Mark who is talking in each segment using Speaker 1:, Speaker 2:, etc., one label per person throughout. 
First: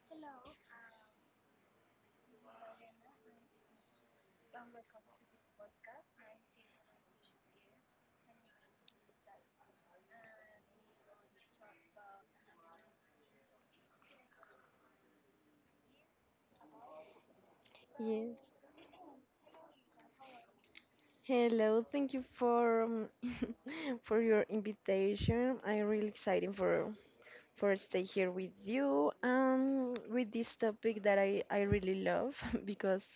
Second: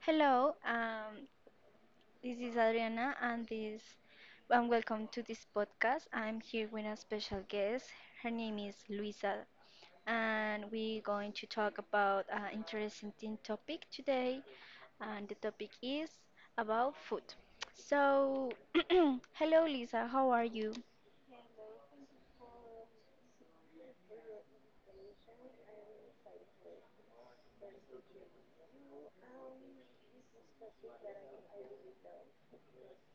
Speaker 1: Hello, um, this is Adriana, and welcome to this podcast. I'm here with a special guest. Her name is Luisa, and we're going to talk about an interesting topic today. And the topic is about food. So,
Speaker 2: Yes.
Speaker 1: hello, Lisa. How are you?
Speaker 2: Hello, thank you for for your invitation. I'm really excited for stay here with you with this topic that I really love because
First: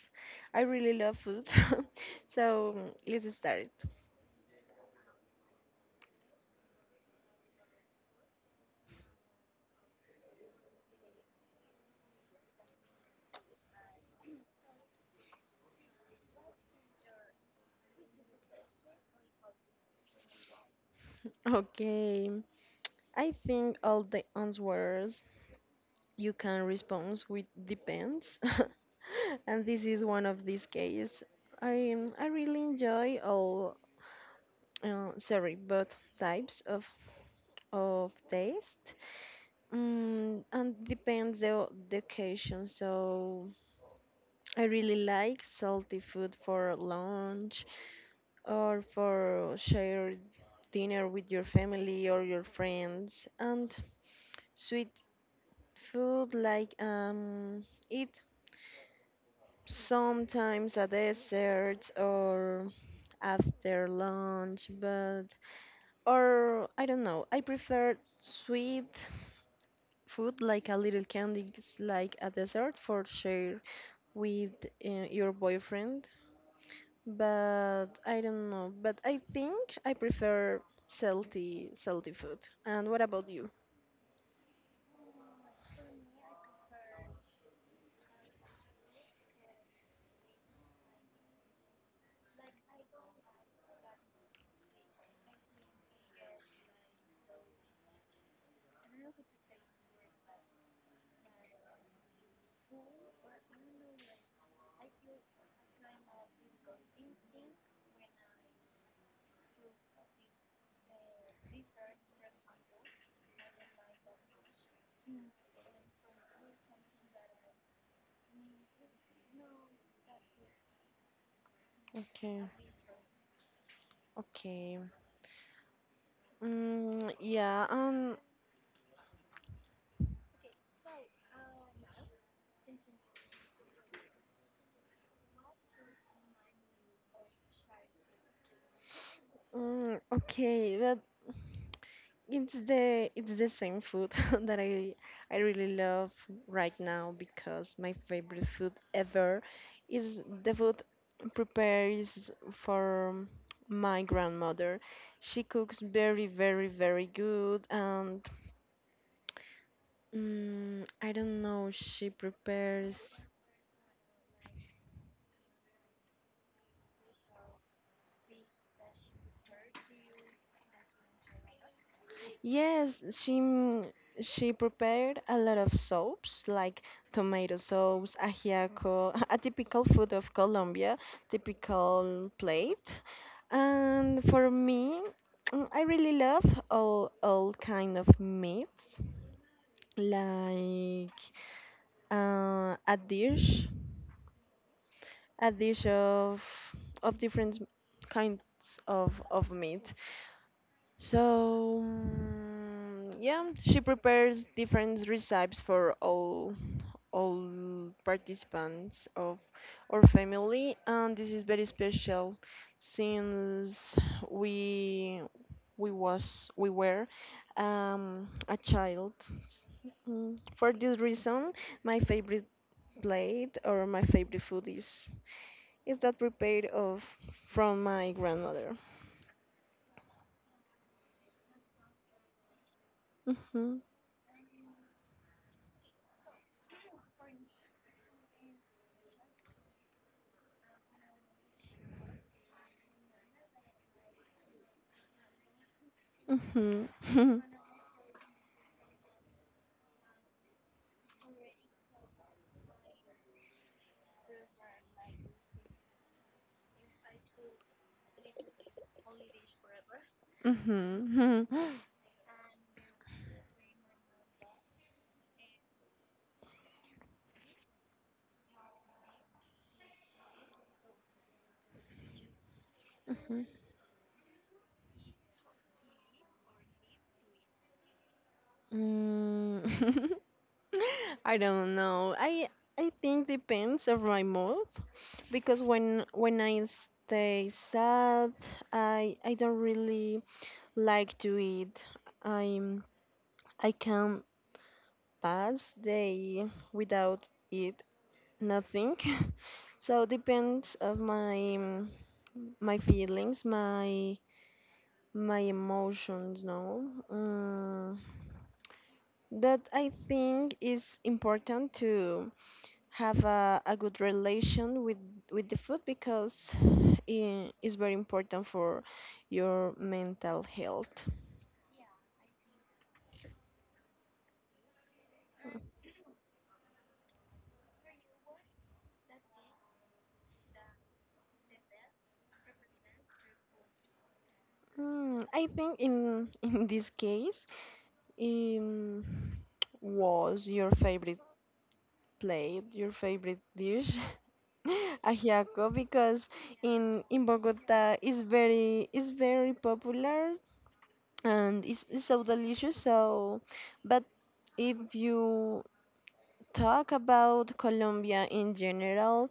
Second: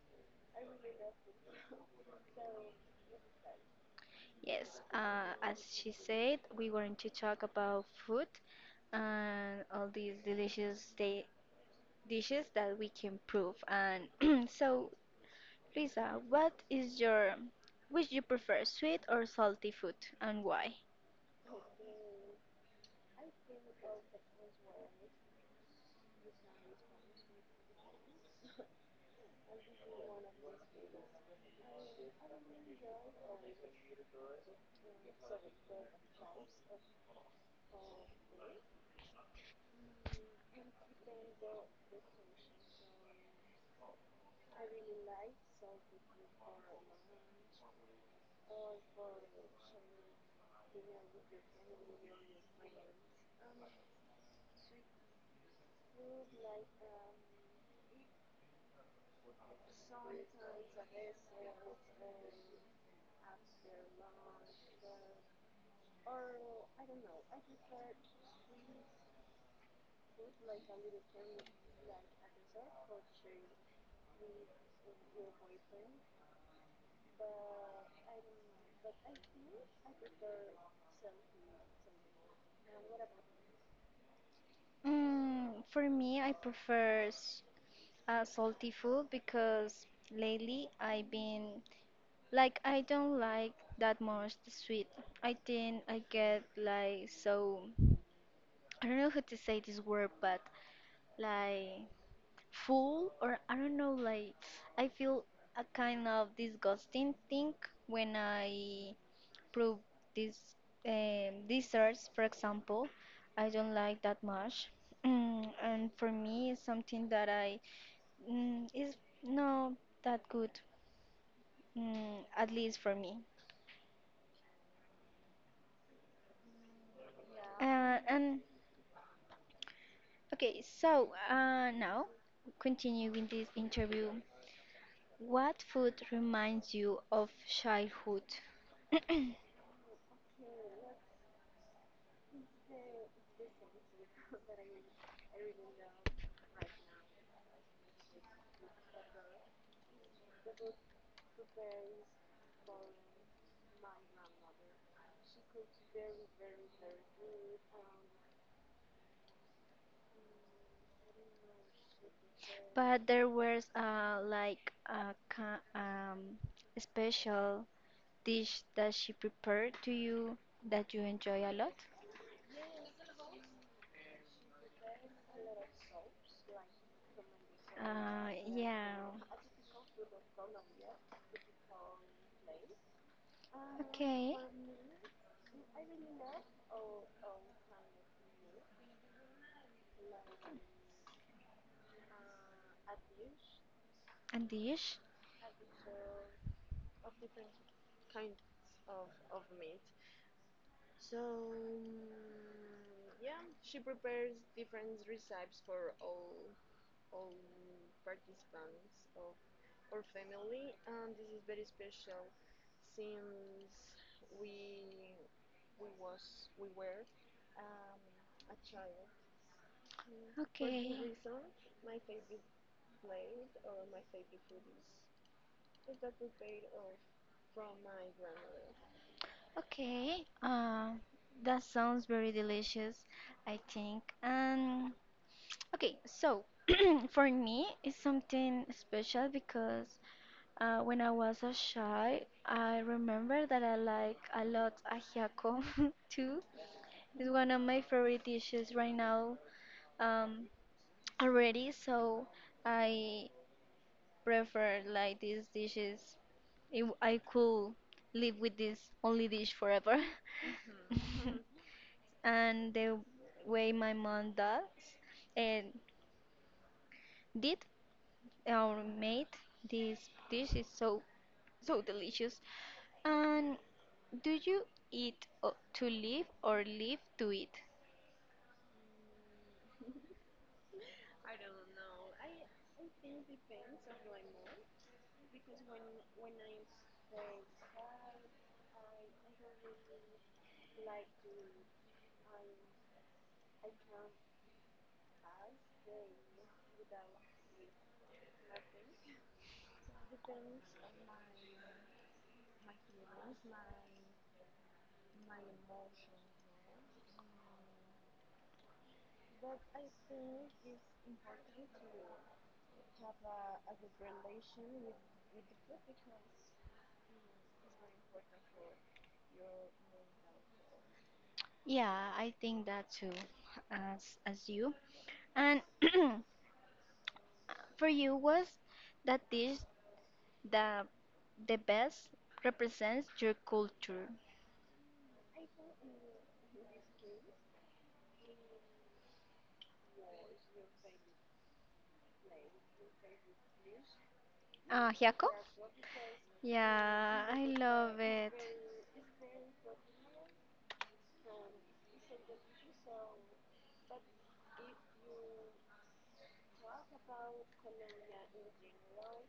Speaker 2: I really love food. So let's start.
Speaker 1: Yes, as she said, we're going to talk about food and all these dishes that we can prove. And so, Lisa, which you prefer, sweet or salty food, and why?
Speaker 2: Okay. I think all the answers you can respond with depends. And this is one of these cases. I really enjoy all sorry, both types of taste, and depends the the occasion. So I really like salty food for lunch or for shared dinner with your family or your friends, and sweet food like eat sometimes a dessert or after lunch, but or I don't know. I prefer sweet food, like a little candy, it's like a dessert for share with your boyfriend. But I don't know. But I think I prefer salty food. And what about you?
Speaker 1: Mm, for me, I prefer salty food because lately I've been like I don't like that much the sweet. I think I get like so I don't know how to say this word, but like full or I don't know like I feel a kind of disgusting thing when I prove this desserts, for example. I don't like that much. Mm, and for me it's something that I is not that good, mm,
Speaker 2: Okay,
Speaker 1: at least for me.
Speaker 2: okay. Mm, yeah.
Speaker 1: uh, and okay, so now continue with this interview. What food reminds you of childhood?
Speaker 2: Mm, okay. But it's the same food that I really love right now because my favorite food ever is the food prepared for my grandmother. She cooks very, very, very good and I don't know, she prepares.
Speaker 1: But there was like a special dish that she prepared to you that you enjoy a lot.
Speaker 2: Yes, she prepared a lot of soaps like tomato sauce,
Speaker 1: Yeah.
Speaker 2: ajiaco, a typical food of Colombia, typical plate. And
Speaker 1: Okay.
Speaker 2: for me, I really love all kind of meats, like uh, a dish,
Speaker 1: And dish.
Speaker 2: a dish of different kinds of meat. So, mm, yeah, she prepares different recipes for all participants of our family, and this is very special since we we were a child. Mm. For
Speaker 1: Okay.
Speaker 2: this reason, my favorite plate or my favorite food is that prepared of from my grandmother.
Speaker 1: Okay. That sounds very delicious, I
Speaker 2: Hmm.
Speaker 1: think. Um, okay, so for me, it's something special because uh, when I was a child, I remember that I like a lot ajiaco too.
Speaker 2: Hmm.
Speaker 1: It's one of my favorite dishes right now, um, already, so I prefer like these dishes. If I could live with this only dish forever.
Speaker 2: Mhm.
Speaker 1: And the way my mom does, and did our mate this dish is so so delicious.
Speaker 2: Mhm.
Speaker 1: And do you eat to live or live to eat?
Speaker 2: Mm. I don't know. I think depends of my mood because when I stay sad, I don't really like to eat. I'm I can pass day without eat nothing. So depends of my feelings, my emotions, no. Mm. But I think it's important to have a good relation with the food because it is very important for your mental health.
Speaker 1: Yeah, I think that too, as you. And for you, was that dish the the best represents your culture?
Speaker 2: Mm, I think in in this case, um, was your favorite plate, your favorite dish,
Speaker 1: Ah, Hyako?
Speaker 2: ajiaco, because in
Speaker 1: Yeah, I
Speaker 2: Bogota
Speaker 1: love
Speaker 2: is
Speaker 1: it.
Speaker 2: very is very popular and it's so delicious so but if you talk about colombia in general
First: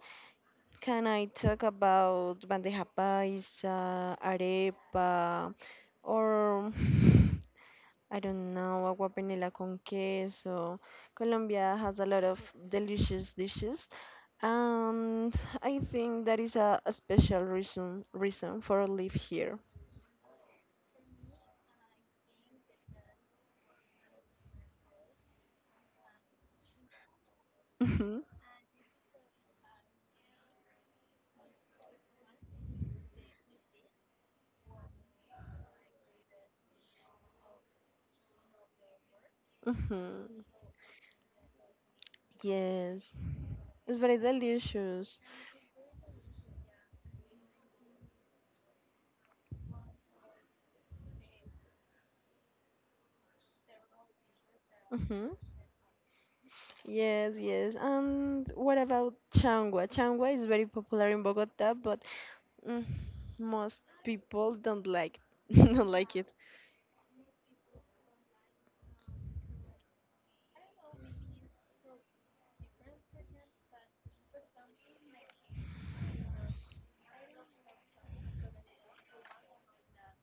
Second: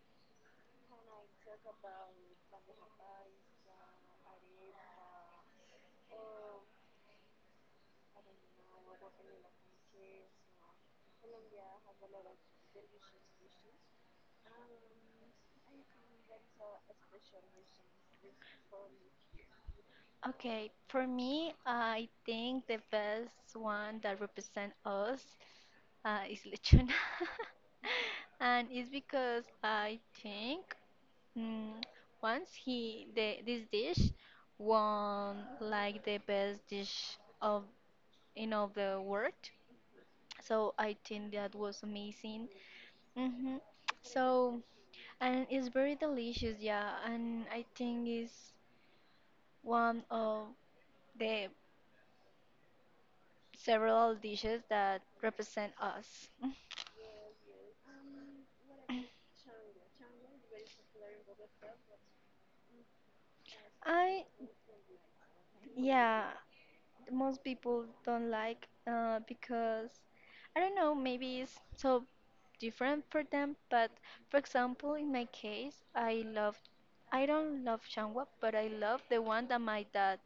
Speaker 2: can I talk about bandeja paisa arepa or I don't know agua panela con queso colombia has a lot of delicious dishes and I think that is a special reason for live here.
Speaker 1: Okay, for me, I think the best one that represent us, is lechona,
Speaker 2: Hmm.
Speaker 1: and it's because I think, mm, once he the this dish won like the best dish of in all the world, so I think that was amazing.
Speaker 2: Yes.
Speaker 1: Hmm.
Speaker 2: It's very
Speaker 1: So
Speaker 2: delicious.
Speaker 1: and it's very delicious, yeah, and I think it's one of the several dishes that
Speaker 2: Hmm.
Speaker 1: represent us.
Speaker 2: Yes, yes. And what about changua? Changua is very popular in Bogota, but mm, most
Speaker 1: I,
Speaker 2: people don't like don't like
Speaker 1: yeah,
Speaker 2: it.
Speaker 1: most people don't like, because I don't know, maybe it's so different for them. But for example, in my case, I love, I don't love changwa, but I love the one that my dad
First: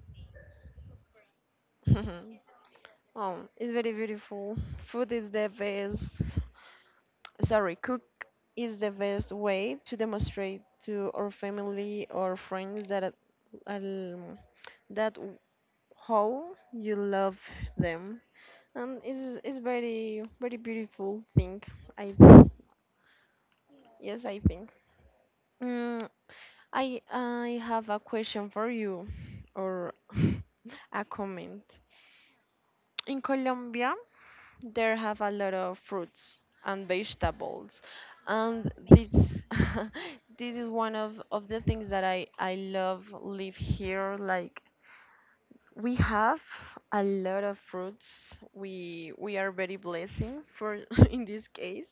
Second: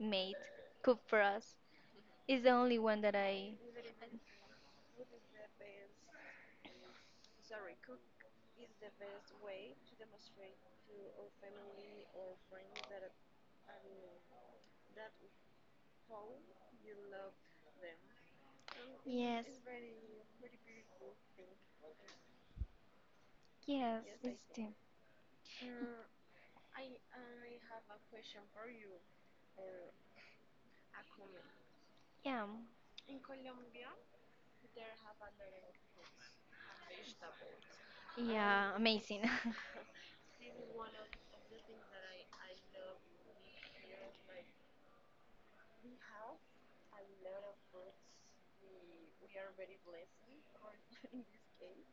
Speaker 1: made, cooked for us. It's the only one that
Speaker 2: Oh,
Speaker 1: I,
Speaker 2: it's very beautiful. Food is the best. Sorry, cook is the best way to demonstrate to our family or friends um, that w- how you love them. It's
Speaker 1: yes,
Speaker 2: it's very very beautiful thing. I
Speaker 1: yes,
Speaker 2: Yes,
Speaker 1: it's
Speaker 2: I
Speaker 1: the,
Speaker 2: think. Mm, I have a question for you, or a comment.
Speaker 1: yeah,
Speaker 2: In Colombia, there have a lot of fruits and vegetables, and
Speaker 1: yeah,
Speaker 2: this
Speaker 1: amazing.
Speaker 2: this is one of the things that I love live here. Like we have a lot of fruits. We are very blessing for in this case,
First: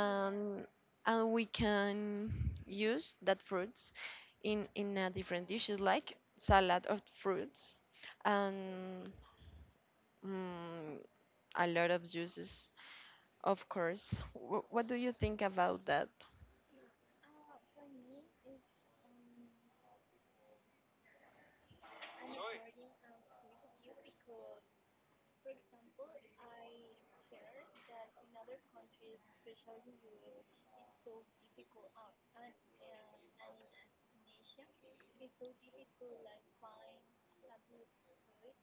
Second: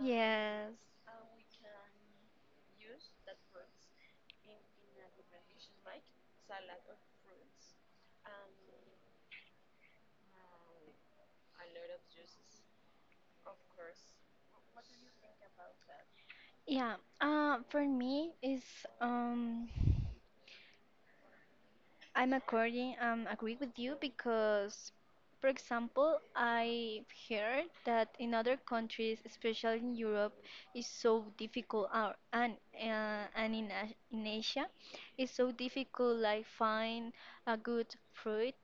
Speaker 1: Yes.
Speaker 2: and we can use that fruits in a different dishes like salad of fruits and mm, a lot of juices of course. What do you think about that?
Speaker 1: Yeah, for me is, um, I'm according agree with you, because for example, I heard that in other countries, especially in Europe, is so difficult, and in Asia, it's so difficult like find a good fruit,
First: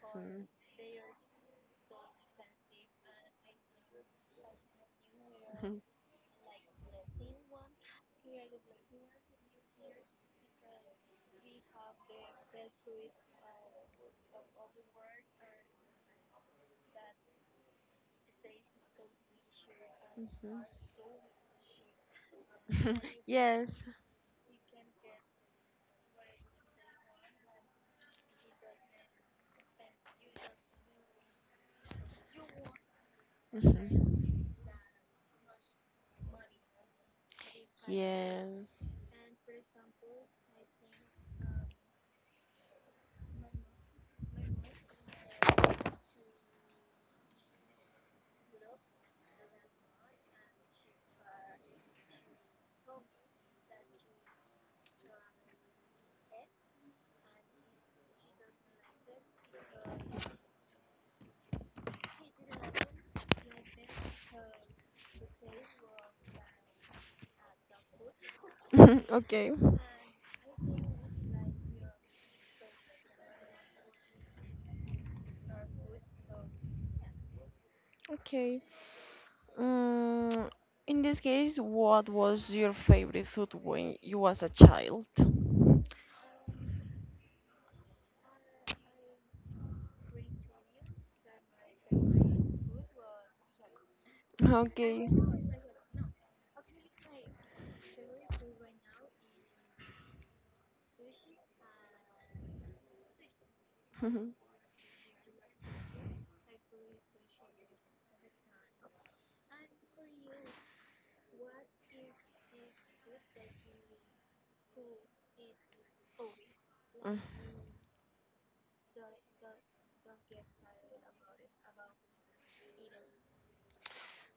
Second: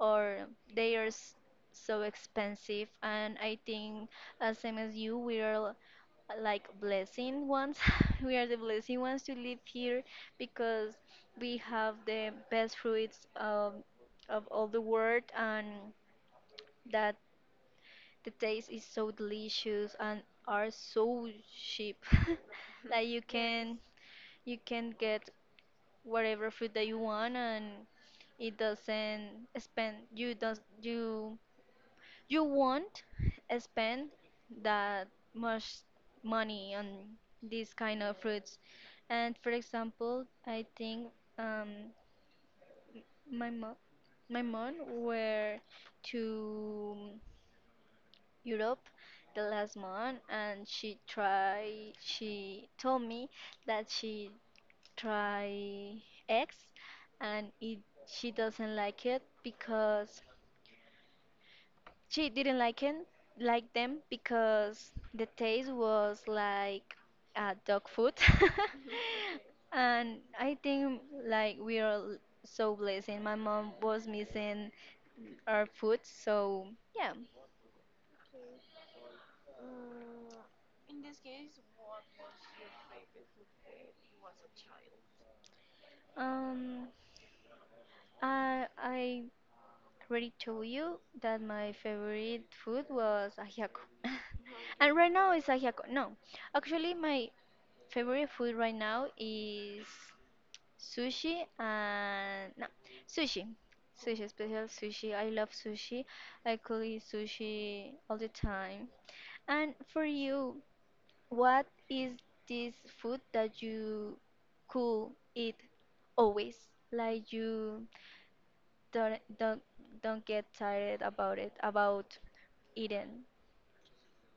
Speaker 1: or they are so expensive. And I think, as same as you, we are
Speaker 2: mhm,
Speaker 1: like blessing ones. We are the blessing ones to live here because we have the best fruits, of all the world, and that the taste is so delicious and are so cheap
Speaker 2: mhm.
Speaker 1: that
Speaker 2: Yes.
Speaker 1: you can get whatever food that you want and it doesn't spend you don't you you won't spend
Speaker 2: Mhm,
Speaker 1: that much money on these kind of fruits.
Speaker 2: yes.
Speaker 1: And for example, I think, um, my mom, my mom were to Europe the last month, and she tried. She told me that she tried eggs, and it she doesn't like it because she didn't like him, like them, because the taste was like, dog food.
Speaker 2: Okay,
Speaker 1: And I think like we are so blessed and my mom was missing our food, so yeah.
Speaker 2: okay. Mm, in this case, what was your favorite food when you was a child?
Speaker 1: Um, I already told you that my favorite food was ajiaco. And
Speaker 2: Okay.
Speaker 1: right now it's ajiaco. No. Actually my favorite food right now is sushi, and no, sushi. Sushi,
Speaker 2: Mm,
Speaker 1: special sushi. I love sushi. I could eat sushi all the time. And for you, what is this food that you could eat always? Like you don't don't don't get tired about it, about eating.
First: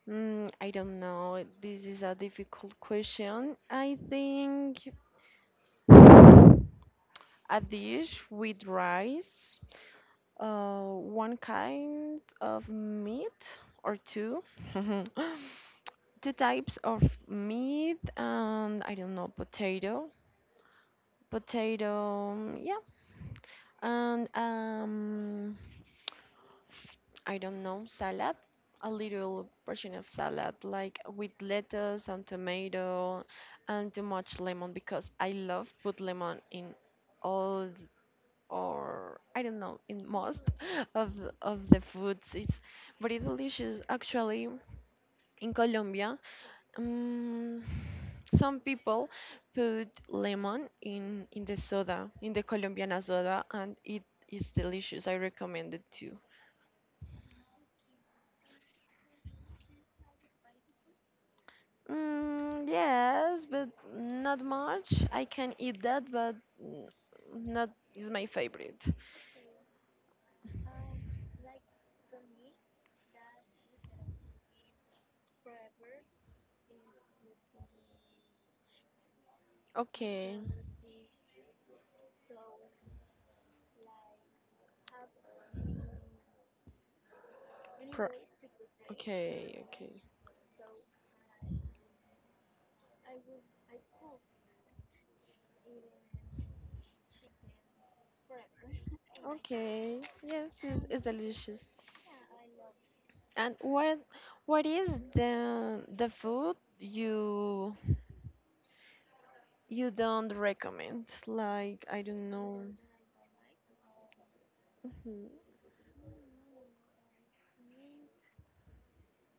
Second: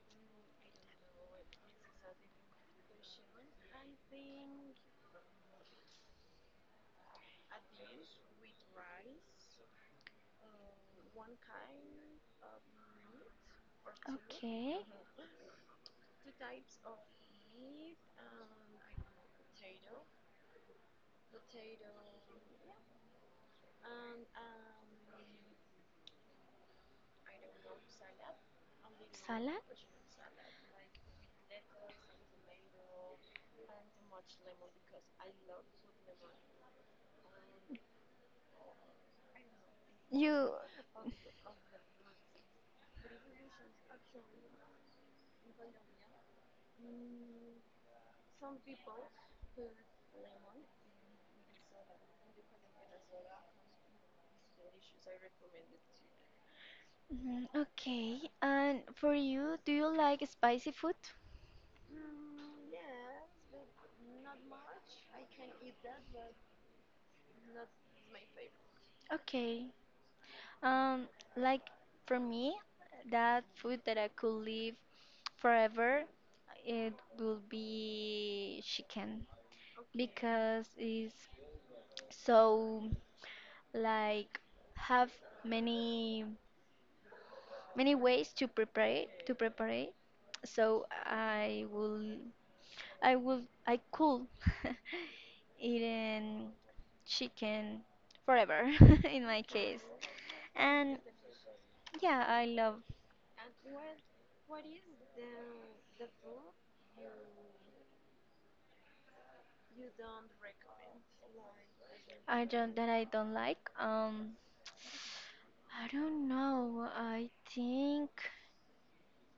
Speaker 2: Mm, I don't know. This is a difficult question. I think a dish with rice, one kind of meat or two,
Speaker 1: Okay.
Speaker 2: two types of meat, and I don't know, potato. Potato, mm, yeah, and I don't know, salad, a little
Speaker 1: Salad?
Speaker 2: portion of salad, like with lettuce and tomato, and too much lemon because I love put lemon in all th- or I don't know in most
Speaker 1: You,
Speaker 2: of the foods. It's very delicious actually. In Colombia, um, some people put lemon in the soda, in the Colombiana soda, and it is delicious. I recommend it too.
Speaker 1: mm, okay? And for you, do you like spicy food?
Speaker 2: Mm, yes, but not much. I can eat that, but mm, not is my favorite.
Speaker 1: Okay. Um, like for me, that food that I could live forever, it will be chicken
Speaker 2: Okay.
Speaker 1: because it's so like have many many
Speaker 2: Pro
Speaker 1: ways to prepare it, to
Speaker 2: Okay,
Speaker 1: prepare it.
Speaker 2: okay.
Speaker 1: So I will I will I could eating chicken forever in my case.
Speaker 2: Okay. Yes, it's,
Speaker 1: And
Speaker 2: it's delicious.
Speaker 1: yeah, I love
Speaker 2: And what is the food you don't recommend? Like, I don't
Speaker 1: I
Speaker 2: know.
Speaker 1: don't that I don't like.
Speaker 2: Mhm.
Speaker 1: I don't know. I think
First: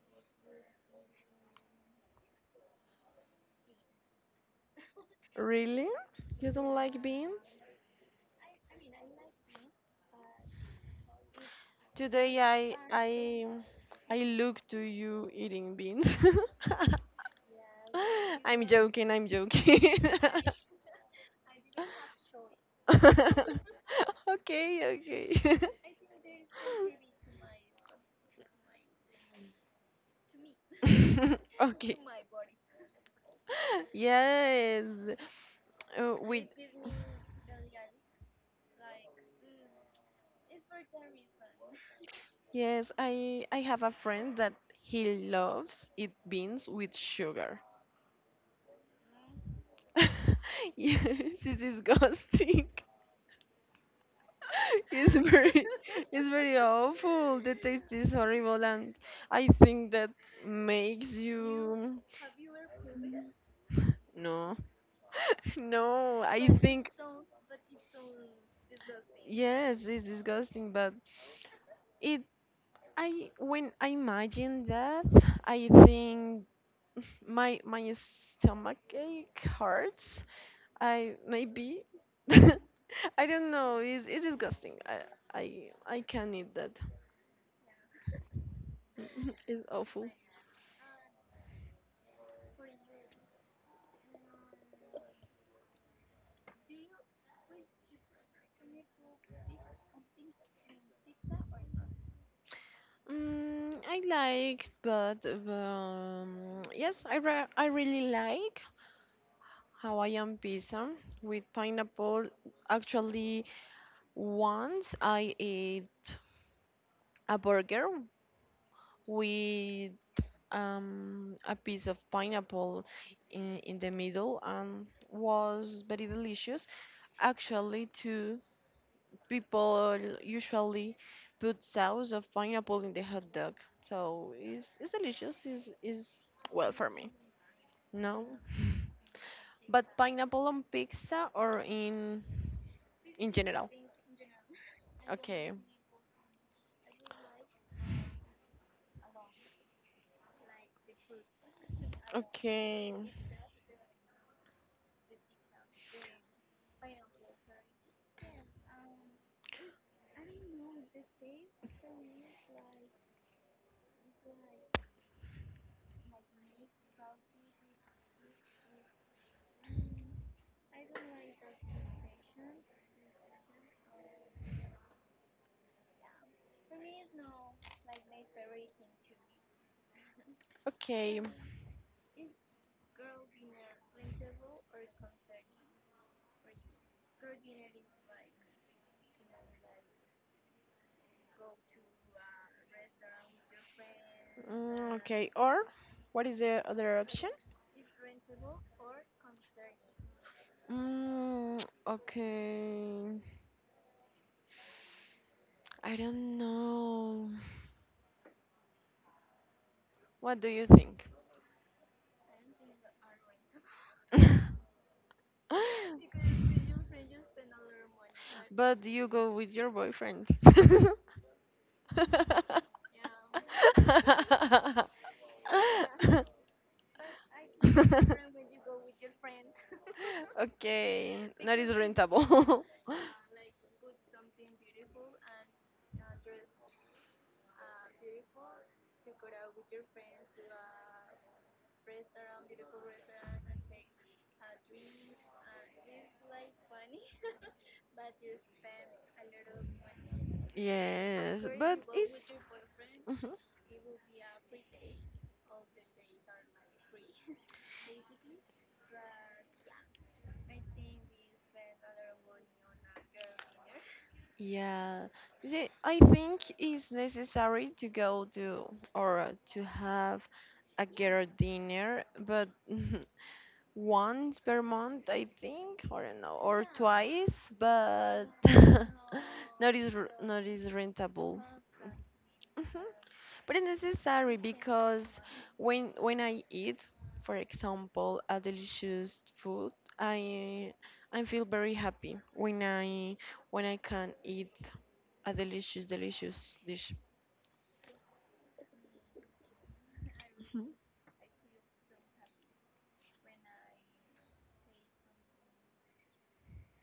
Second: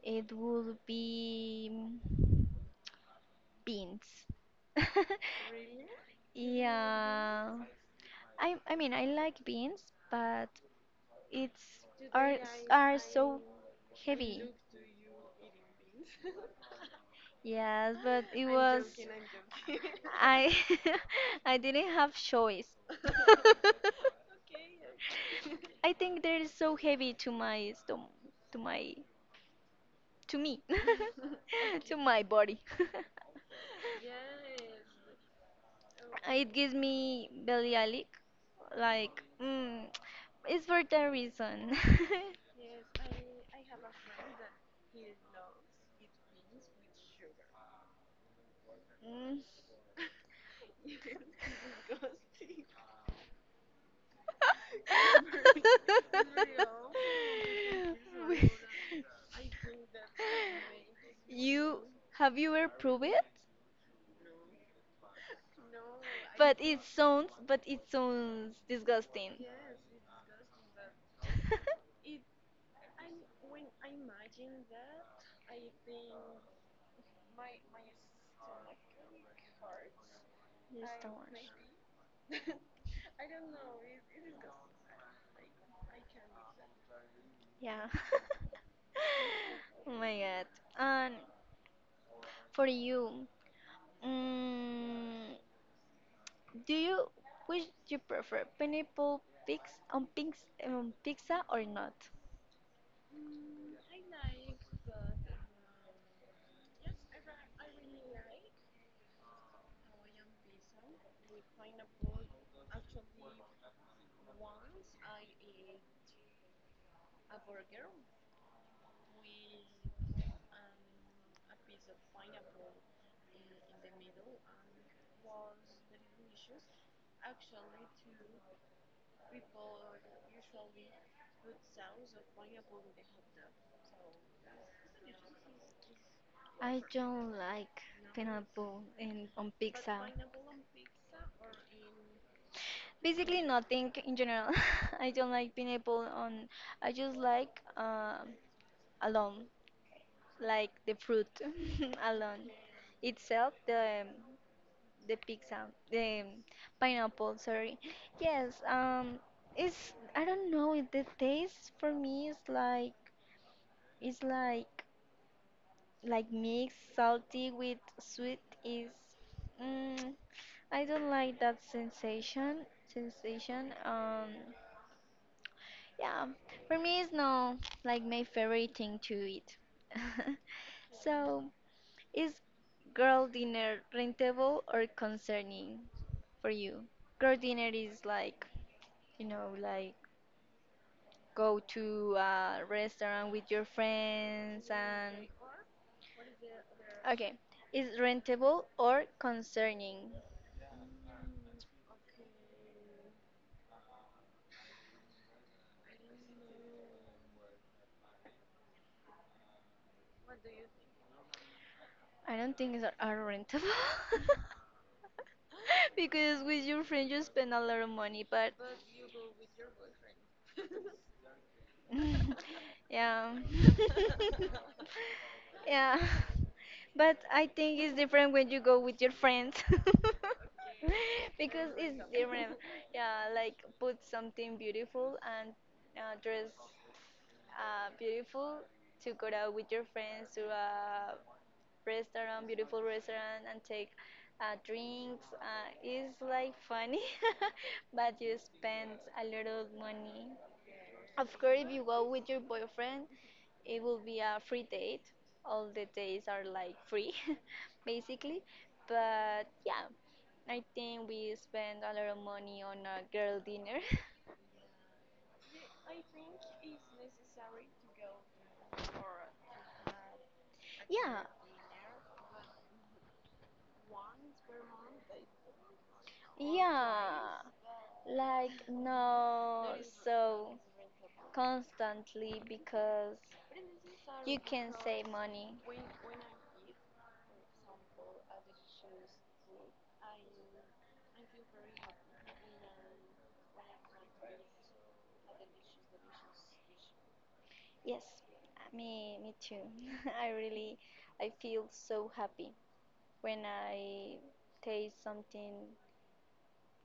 Speaker 1: it would be beans.
Speaker 2: Really? You don't like
Speaker 1: Yeah.
Speaker 2: beans?
Speaker 1: I mean I like beans, but it's are
Speaker 2: Today I
Speaker 1: are so
Speaker 2: I I
Speaker 1: heavy.
Speaker 2: look to you eating beans.
Speaker 1: Yes, but it
Speaker 2: I'm
Speaker 1: was
Speaker 2: joking, I'm joking.
Speaker 1: I I didn't have choice.
Speaker 2: Okay, okay.
Speaker 1: I think they're so heavy to my to me,
Speaker 2: Okay.
Speaker 1: to my body.
Speaker 2: Yes. We
Speaker 1: It gives me bellyache, like mm, it's for that reason.
Speaker 2: Yes, I have a friend that he loves eat beans with sugar.
Speaker 1: Mm.
Speaker 2: Yes, it's disgusting. it's very It's very awful. The taste is horrible, and I think that makes
Speaker 1: You
Speaker 2: you
Speaker 1: have you ever proved it?
Speaker 2: no. No, I think.
Speaker 1: But it sounds disgusting.
Speaker 2: Yes, it's disgusting, but it I when I imagine that, I think my stomach ache hurts. I, maybe, I don't know. It's disgusting. I can't eat that.
Speaker 1: Yeah.
Speaker 2: It's
Speaker 1: Oh
Speaker 2: awful.
Speaker 1: my god. And for you, mm, do you which you prefer pineapple pics on pizza or not?
Speaker 2: Mm, I like, but yes, I really like Hawaiian pizza with pineapple. Actually, once I ate a burger with a piece of pineapple in the middle and was very delicious. Actually, too. People usually put sauce of pineapple in the hot dog. So it's delicious. It's well
Speaker 1: I
Speaker 2: for me.
Speaker 1: don't like
Speaker 2: No,
Speaker 1: pineapple in on
Speaker 2: but
Speaker 1: pizza.
Speaker 2: pineapple on pizza or in
Speaker 1: Basically
Speaker 2: general.
Speaker 1: nothing in general. I don't like
Speaker 2: Okay,
Speaker 1: pineapple on. I just like, alone, like the fruit alone
Speaker 2: okay,
Speaker 1: itself. The, the pizza, the, pineapple. Sorry. Yes. Um, it's I don't know. The taste for me is like it's like mixed salty with sweet. Is, mm, I don't like that sensation. Sensation. Um, yeah, for me it's not like my favorite thing to eat.
Speaker 2: okay,
Speaker 1: So, is girl dinner rentable or concerning for you? Girl dinner is like, you know, like go to a restaurant with your friends
Speaker 2: mm,
Speaker 1: and
Speaker 2: okay. Or what is the other option?
Speaker 1: okay, is rentable or concerning?
Speaker 2: Mm, okay, I don't know. What do you think?
Speaker 1: I don't think it's are rentable because with your friends you spend a lot of money, but
Speaker 2: But you go with your boyfriend.
Speaker 1: yeah. Yeah. But I think it's different when you go with your friends.
Speaker 2: Okay, not is
Speaker 1: Because it's different.
Speaker 2: rentable.
Speaker 1: Yeah, like put something beautiful and, dress, beautiful, to go out with your friends to a restaurant, beautiful restaurant, and take, drinks. It's like funny, but you spend a little money of
Speaker 2: Yes,
Speaker 1: course, if
Speaker 2: but
Speaker 1: you go
Speaker 2: it's.
Speaker 1: with your boyfriend, it will be a free date. All the days are like free, basically. But yeah, I think we spend a lot of money on a girl dinner.
Speaker 2: Yeah, I think it's necessary to go to or to have a
Speaker 1: Yeah,
Speaker 2: girl dinner, but once per month, I think, or no, or
Speaker 1: yeah.
Speaker 2: twice, but
Speaker 1: Like, no,
Speaker 2: not
Speaker 1: so
Speaker 2: is rentable.
Speaker 1: constantly
Speaker 2: Mhm.
Speaker 1: because
Speaker 2: But it's necessary
Speaker 1: you can save
Speaker 2: because
Speaker 1: money.
Speaker 2: when I eat, for example, a delicious food, I I feel very happy when I can eat a delicious dish.
Speaker 1: Yes, me too. I really, I feel so happy when I taste something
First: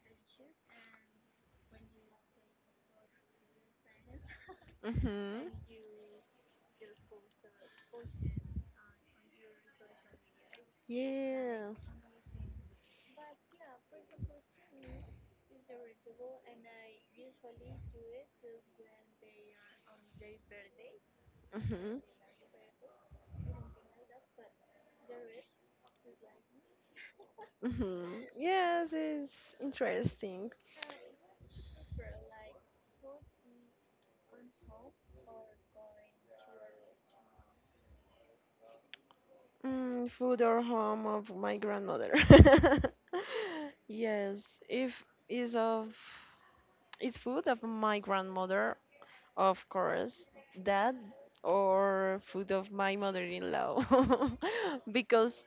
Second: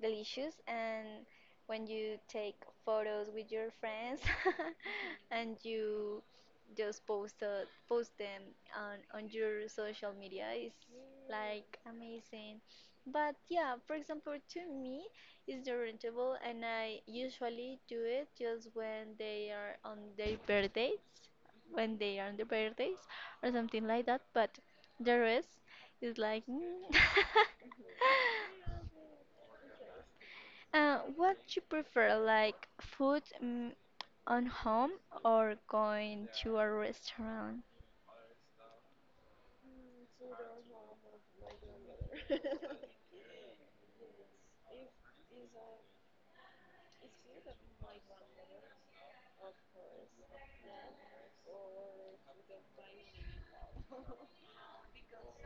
Speaker 1: delicious and when you take photos with your friends
Speaker 2: Mm-hmm.
Speaker 1: and you just post, post them on your social media, it's
Speaker 2: Yes.
Speaker 1: like amazing, but yeah, for example, to me it's the rentable, and I usually do it just when they are on their birthdays,
Speaker 2: Hmm.
Speaker 1: when they are on their birthdays or something like that, but the rest is like mm.
Speaker 2: Hmm. Yes, it's interesting.
Speaker 1: What you prefer, like food, mm, on home or going to a restaurant?
Speaker 2: Mm, food or home of my grandmother. Yes, if is of it's food of my grandmother, of course, that or food of my mother-in-law because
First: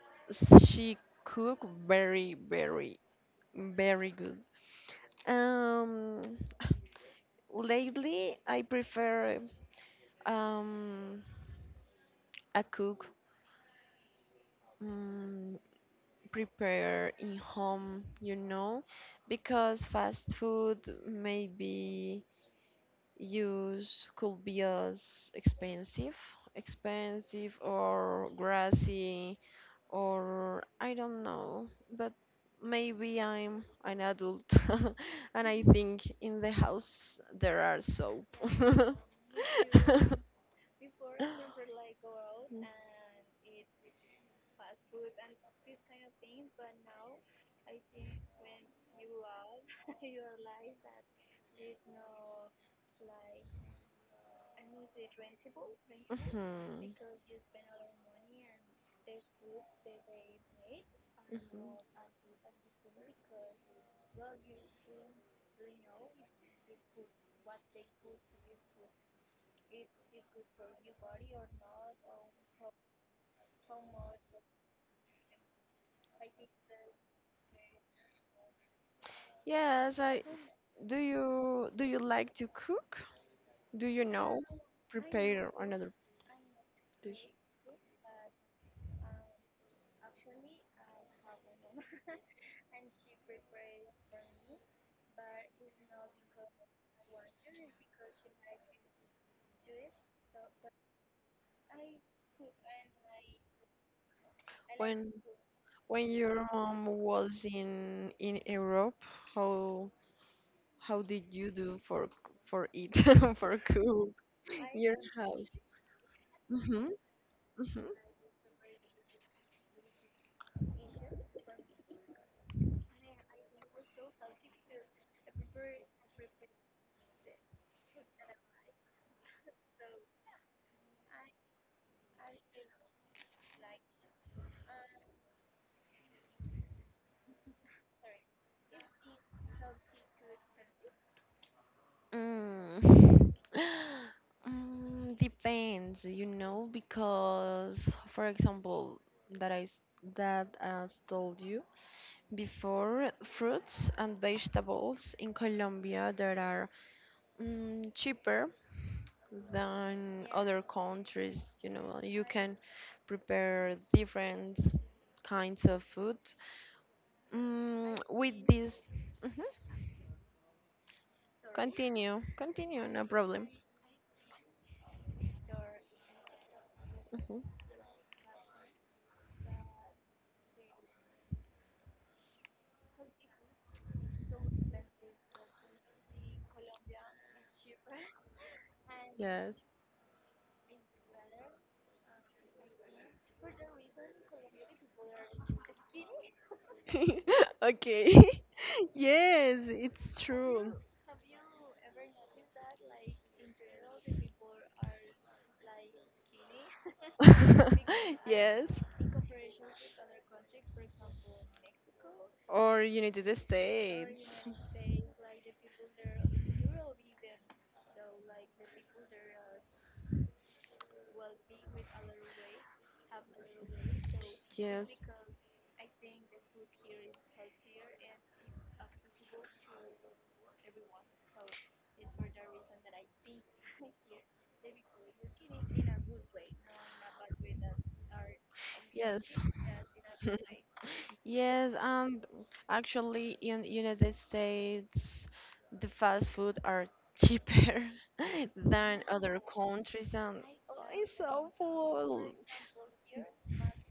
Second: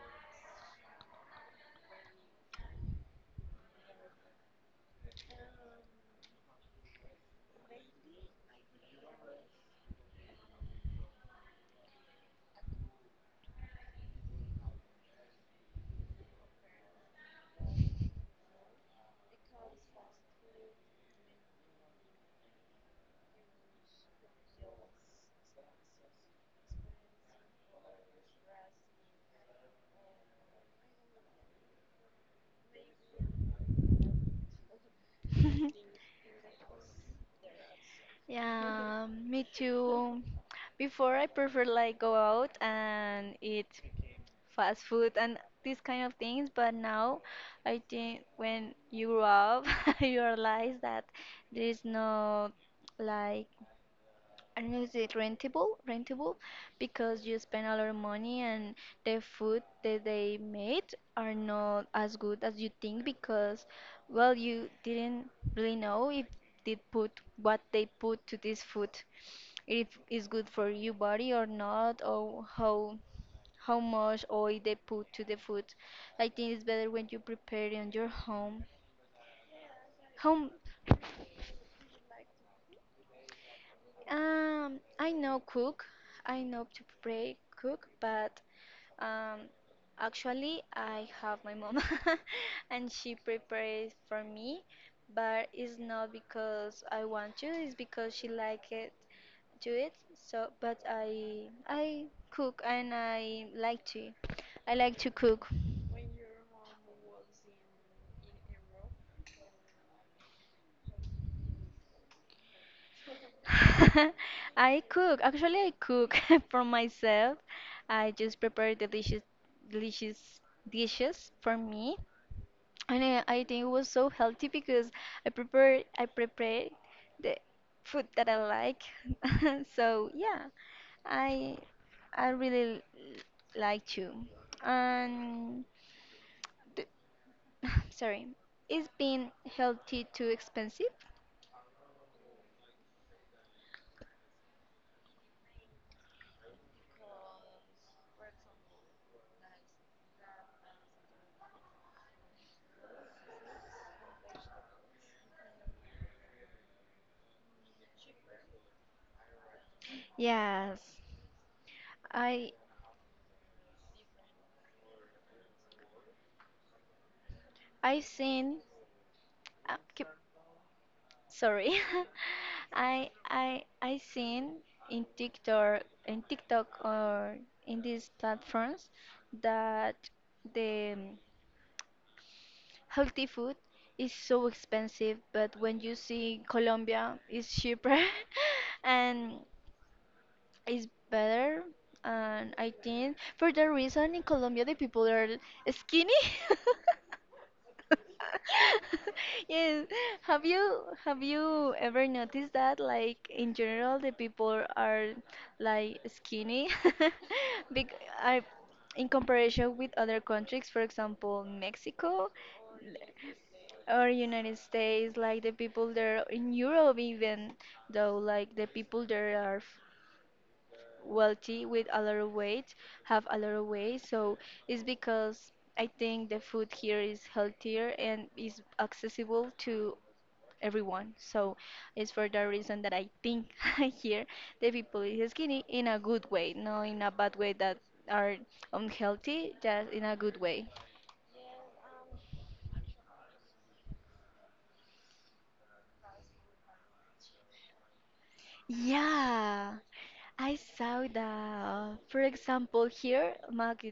Speaker 2: she cook very, very, very good. Um, lately I prefer um a cook um, prepare in home, you know, because fast food maybe use could be as expensive or grassy, or I don't know. But maybe I'm an adult, and I think in the house there are soap.
Speaker 1: Yeah, me too. Before I prefer like go out and eat fast food and these kind of things, but now I think when you grow up, you realize that there is no like I don't know, is it rentable? Rentable,
Speaker 2: Mhm.
Speaker 1: because you spend a lot of money and the food that they made are not
Speaker 2: Mhm.
Speaker 1: as good as you think because, well, you didn't really know if they put what they put to this food, if it's good for your body or not, or how much oil they put to the food. I think it's better when you prepare it on your home,
Speaker 2: Yes, I
Speaker 1: home
Speaker 2: do you like to cook? Do you know?
Speaker 1: I know
Speaker 2: Prepare
Speaker 1: cook.
Speaker 2: another
Speaker 1: I know to
Speaker 2: dish.
Speaker 1: pray cook, but, um, actually I have my mom, and she prepares for me. But it's not because I want to. It's because she like it, do it. So, but I cook and I like to. I like to
Speaker 2: When
Speaker 1: cook.
Speaker 2: when your mom was in Europe, how how did you do for for eat for cook
Speaker 1: I
Speaker 2: your
Speaker 1: cook.
Speaker 2: house?
Speaker 1: Actually, I cook for
Speaker 2: Mm-hmm.
Speaker 1: myself.
Speaker 2: Mm-hmm.
Speaker 1: I just prepare delicious, delicious dishes for me, and I think it was so healthy because I prepare the food that I like. So yeah, I I really like to. And the, sorry, is being healthy too expensive?
Speaker 2: Mm. Mm, depends, because, for example, that I s- that I told you before, fruits and vegetables in Colombia there are cheaper than other
Speaker 1: Yes,
Speaker 2: countries. You know, you
Speaker 1: I
Speaker 2: can prepare different kinds of food. Mm,
Speaker 1: I've
Speaker 2: with
Speaker 1: seen.
Speaker 2: this, Mhm.
Speaker 1: Uh, c- Sorry.
Speaker 2: Continue, continue, no
Speaker 1: I
Speaker 2: problem.
Speaker 1: I I seen in TikTok or
Speaker 2: Mhm.
Speaker 1: in these platforms that the, healthy food is so expensive, but when you see Colombia is cheaper and
Speaker 2: Yes.
Speaker 1: is better. And I think for that reason in Colombia the people are skinny.
Speaker 2: Okay. Yes,
Speaker 1: Yes.
Speaker 2: it's
Speaker 1: Have
Speaker 2: true.
Speaker 1: you have you ever noticed that like in general the people are like skinny? Bec I
Speaker 2: Yes.
Speaker 1: In comparison with other countries, for example, Mexico
Speaker 2: Or United
Speaker 1: or
Speaker 2: States.
Speaker 1: United States, like the people there in Europe, even though like the people there are wealthy with a lot of weight have a lot of weight. So it's
Speaker 2: Yes.
Speaker 1: because I think the food here is healthier and is accessible to everyone. So it's for that reason that I think here the people is skinny in a good way, not in a bad way that are unhealthy, just in a good way.
Speaker 2: Yes, and actually, in United States, the fast food are cheaper than other
Speaker 1: Yeah,
Speaker 2: countries, and
Speaker 1: I
Speaker 2: oh,
Speaker 1: saw
Speaker 2: it's
Speaker 1: that. For
Speaker 2: awful.
Speaker 1: example, here, Mac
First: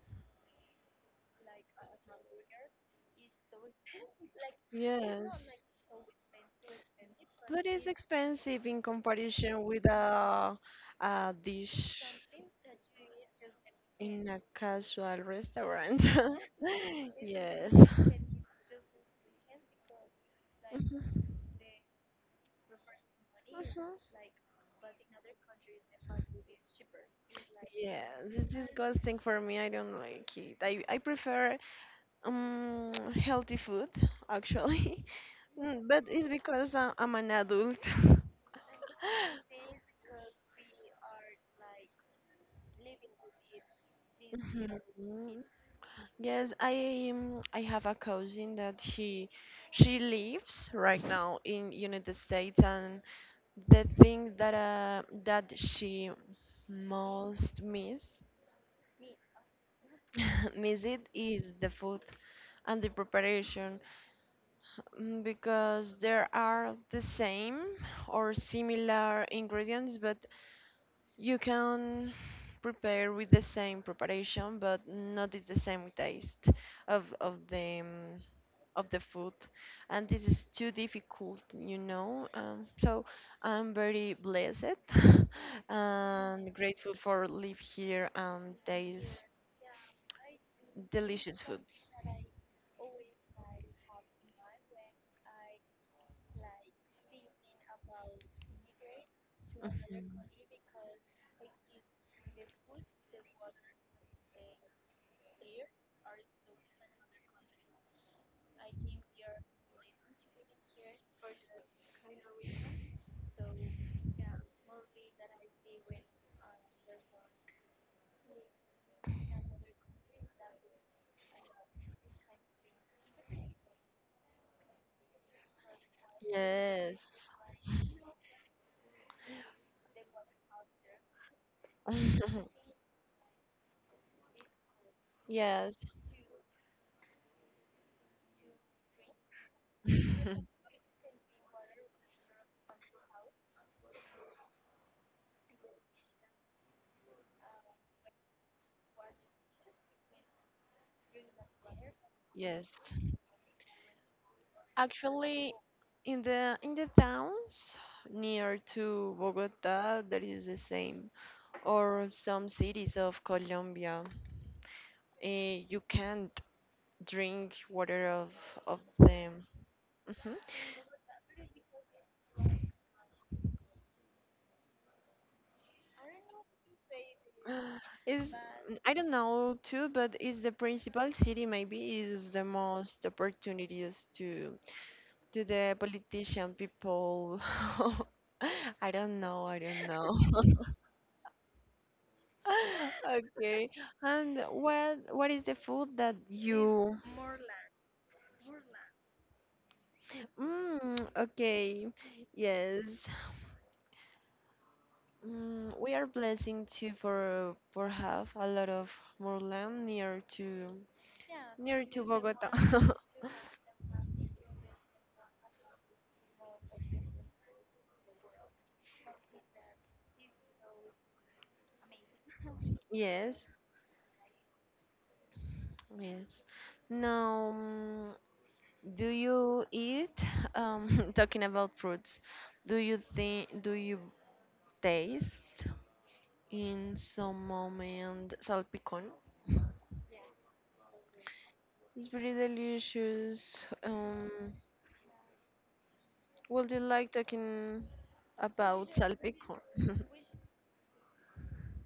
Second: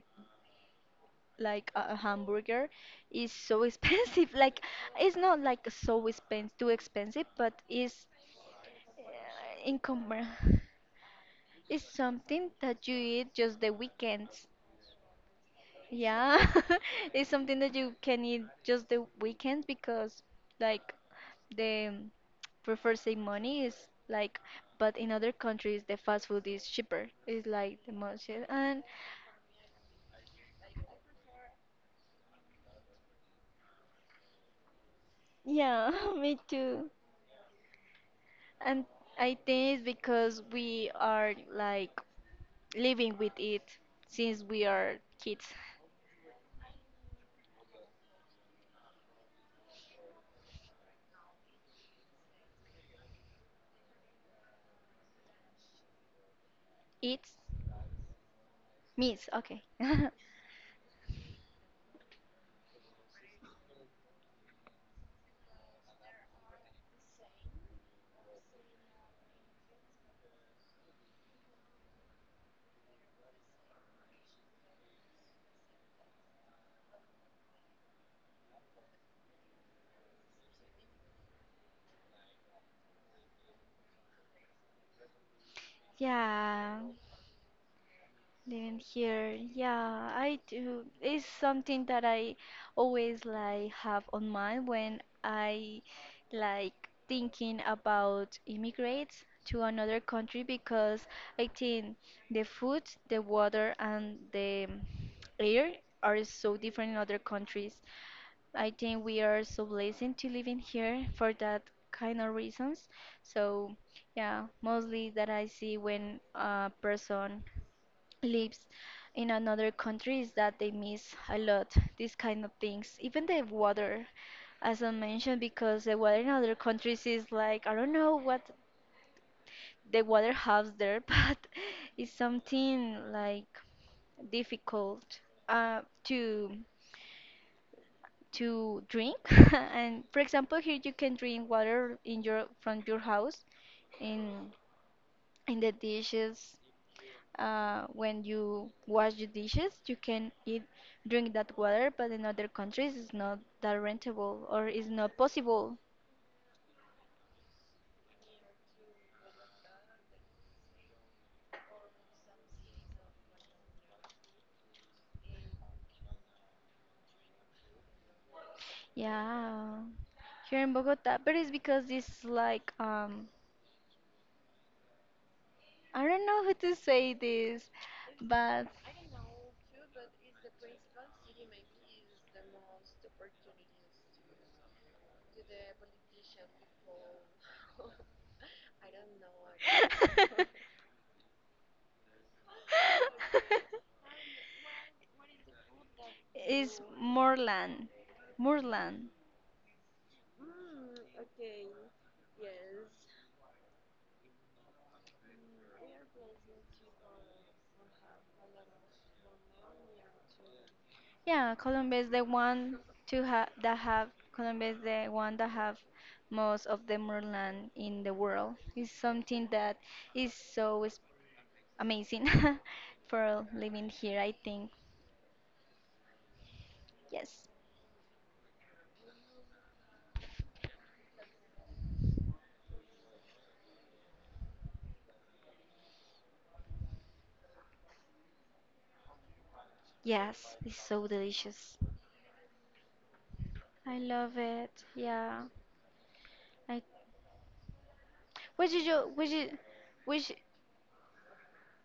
Speaker 1: like a hamburger is so expensive. Like it's not
Speaker 2: Yes,
Speaker 1: like so expensive, too expensive, but
Speaker 2: but it's
Speaker 1: it's
Speaker 2: expensive in comparison with a,
Speaker 1: incomparable.
Speaker 2: a
Speaker 1: It's
Speaker 2: dish
Speaker 1: something that you eat just the
Speaker 2: in a
Speaker 1: weekends.
Speaker 2: casual restaurant.
Speaker 1: Yeah, it's something
Speaker 2: Yes.
Speaker 1: that you can eat just the weekends because like
Speaker 2: Mhm.
Speaker 1: the prefer save money is
Speaker 2: uh
Speaker 1: like, but in other countries the fast food is cheaper. It's like the
Speaker 2: Yeah,
Speaker 1: most,
Speaker 2: this is
Speaker 1: and
Speaker 2: disgusting for me. I don't like it. I prefer um healthy food, actually. Mm,
Speaker 1: yeah,
Speaker 2: but it's
Speaker 1: me
Speaker 2: because
Speaker 1: too.
Speaker 2: I'm an adult.
Speaker 1: And I think it's because we are like living with it since we are
Speaker 2: Mhm.
Speaker 1: kids.
Speaker 2: Yes, I have a cousin that she lives right now in United States, and the thing that she
Speaker 1: It
Speaker 2: most miss
Speaker 1: means okay.
Speaker 2: miss it is the food. And the preparation, because there are the same or similar ingredients, but you can prepare with the same preparation, but not it's the same taste of of the mm, of the food, and this is too difficult, you know. So I'm very blessed and
Speaker 1: Yeah.
Speaker 2: grateful for live here and
Speaker 1: Living
Speaker 2: taste
Speaker 1: here, yeah, I do. It's
Speaker 2: delicious
Speaker 1: something
Speaker 2: foods.
Speaker 1: that I always like have on mind when I like thinking about immigrate to another
Speaker 2: Mhm.
Speaker 1: country, because I think the food, the water, and the air are so different in other countries. I think we are so blessed to live in here for that kind of reasons. So, yeah, mostly that I see when a person lives in another country is that they miss a lot these kind of things, even the water, as I mentioned, because the water in other countries
Speaker 2: Yes.
Speaker 1: is like I don't know what the water has there, but it's something like difficult
Speaker 2: Yes.
Speaker 1: to drink. And for example here you can drink water in your from your house, in in the dishes, when you wash the dishes, you can drink that water, but in other
Speaker 2: Yes.
Speaker 1: countries it's not that rentable, or it's not
Speaker 2: Actually,
Speaker 1: possible.
Speaker 2: in the towns near to Bogota, that is the same, or some cities of Colombia. You can't drink water of them.
Speaker 1: Yeah,
Speaker 2: Mhm.
Speaker 1: here in Bogota, but it's because it's like I don't know how to say this,
Speaker 2: Is
Speaker 1: but
Speaker 2: I don't know too, but is the principal city maybe is the most opportunities to the politician people. I don't know, I don't know. Okay. And what is the food that
Speaker 1: it's
Speaker 2: you.
Speaker 1: moorland, moorland.
Speaker 2: Mm, okay. Yes. Mm, we are blessing too for have a lot of more land near to
Speaker 1: Yeah,
Speaker 2: near
Speaker 1: Colombia
Speaker 2: to
Speaker 1: is the
Speaker 2: Bogota.
Speaker 1: one to have that have Colombia is the one that have most of the moorland in the world. It's something that is so is amazing
Speaker 2: Yes,
Speaker 1: for living here, I think.
Speaker 2: yes.
Speaker 1: Yes,
Speaker 2: Now, do you eat, talking about fruits, do you think, do you taste in some moment salpicón?
Speaker 1: yes, it's so delicious.
Speaker 2: It's very delicious.
Speaker 1: I love
Speaker 2: Um,
Speaker 1: it. Yeah.
Speaker 2: would you
Speaker 1: I
Speaker 2: like talking
Speaker 1: which is
Speaker 2: about
Speaker 1: your which is
Speaker 2: salpicón?
Speaker 1: which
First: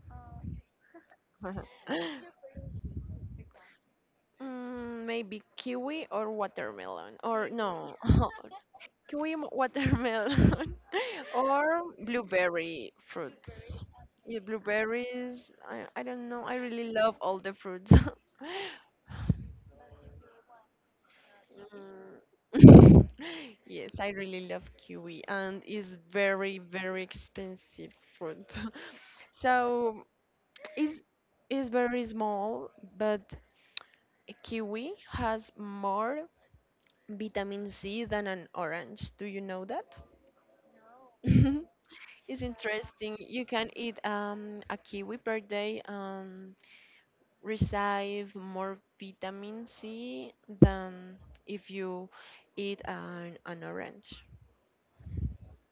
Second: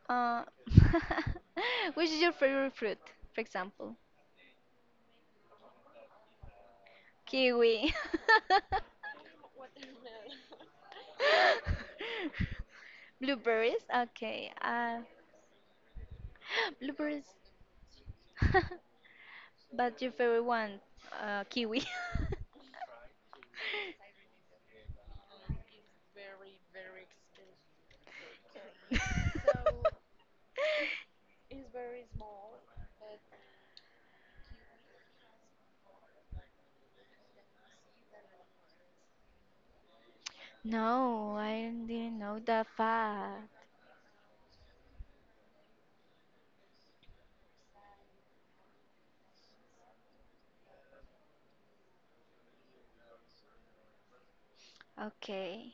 Speaker 1: uh which is your favorite fruit, for example?
Speaker 2: Mm, maybe kiwi or watermelon, or
Speaker 1: Kiwi.
Speaker 2: no, kiwi, watermelon, or blueberry fruits.
Speaker 1: Blueberries?
Speaker 2: Yeah,
Speaker 1: Okay.
Speaker 2: blueberries. I don't know. I really love
Speaker 1: Blueberries.
Speaker 2: all the fruits.
Speaker 1: But your favorite one, kiwi.
Speaker 2: Mm. Yes, I really love kiwi, and it's very, very expensive fruit. So it's it's very small, but a kiwi has more vitamin C than an orange. Do you know that?
Speaker 1: No, I didn't know
Speaker 2: It's
Speaker 1: that
Speaker 2: interesting. You
Speaker 1: far.
Speaker 2: can eat a kiwi per day and receive more vitamin C than if you eat an orange.
Speaker 1: Okay.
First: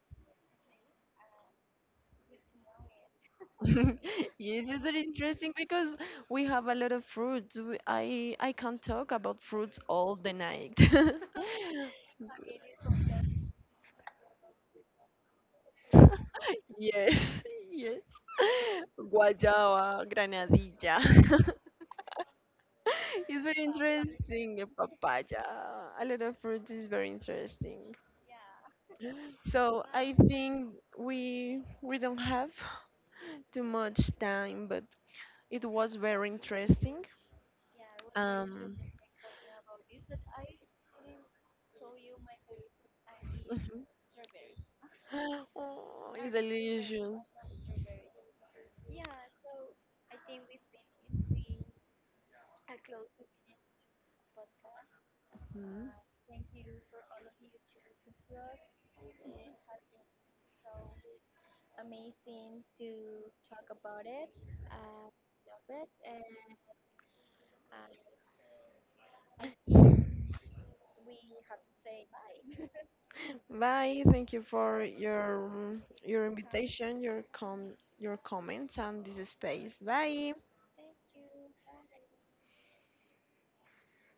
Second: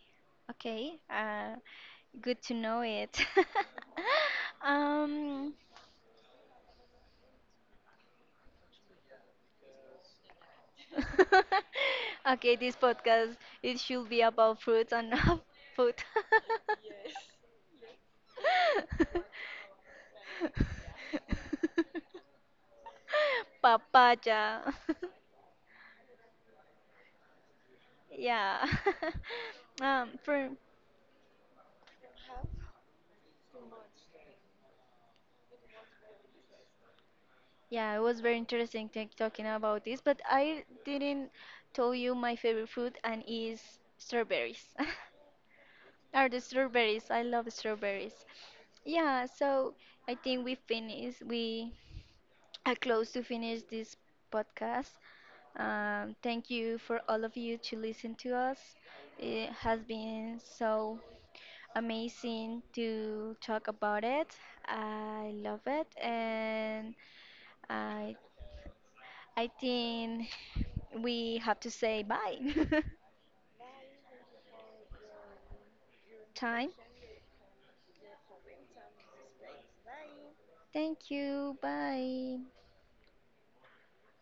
Speaker 1: Okay. Good to know it.
Speaker 2: Yes, it's very interesting
Speaker 1: Um,
Speaker 2: because we have a lot of fruits. I can talk about fruits all the night.
Speaker 1: okay, this podcast, it should be about fruits and not food.
Speaker 2: Yes, yes. Guayaba, granadilla. It's very interesting, the
Speaker 1: Papaya.
Speaker 2: papaya. A lot of fruit is very interesting.
Speaker 1: Yeah.
Speaker 2: So I
Speaker 1: For
Speaker 2: think we don't have too much time, but it was very interesting.
Speaker 1: Yeah, it was very
Speaker 2: Um,
Speaker 1: interesting talking about this, but I didn't tell you my favorite fruit, and is strawberries.
Speaker 2: oh,
Speaker 1: Are
Speaker 2: it's
Speaker 1: the strawberries? I
Speaker 2: delicious.
Speaker 1: love strawberries. Yeah, so I think we finish. We are close to finish this podcast.
Speaker 2: Mhm.
Speaker 1: Thank you for all of you to listen to us. It has been so amazing to talk about it. I love it, and I I think we have to say bye.
Speaker 2: Bye. Thank you for your
Speaker 1: Time.
Speaker 2: invitation, your comments, and this space. Bye.
Speaker 1: Thank you. Bye.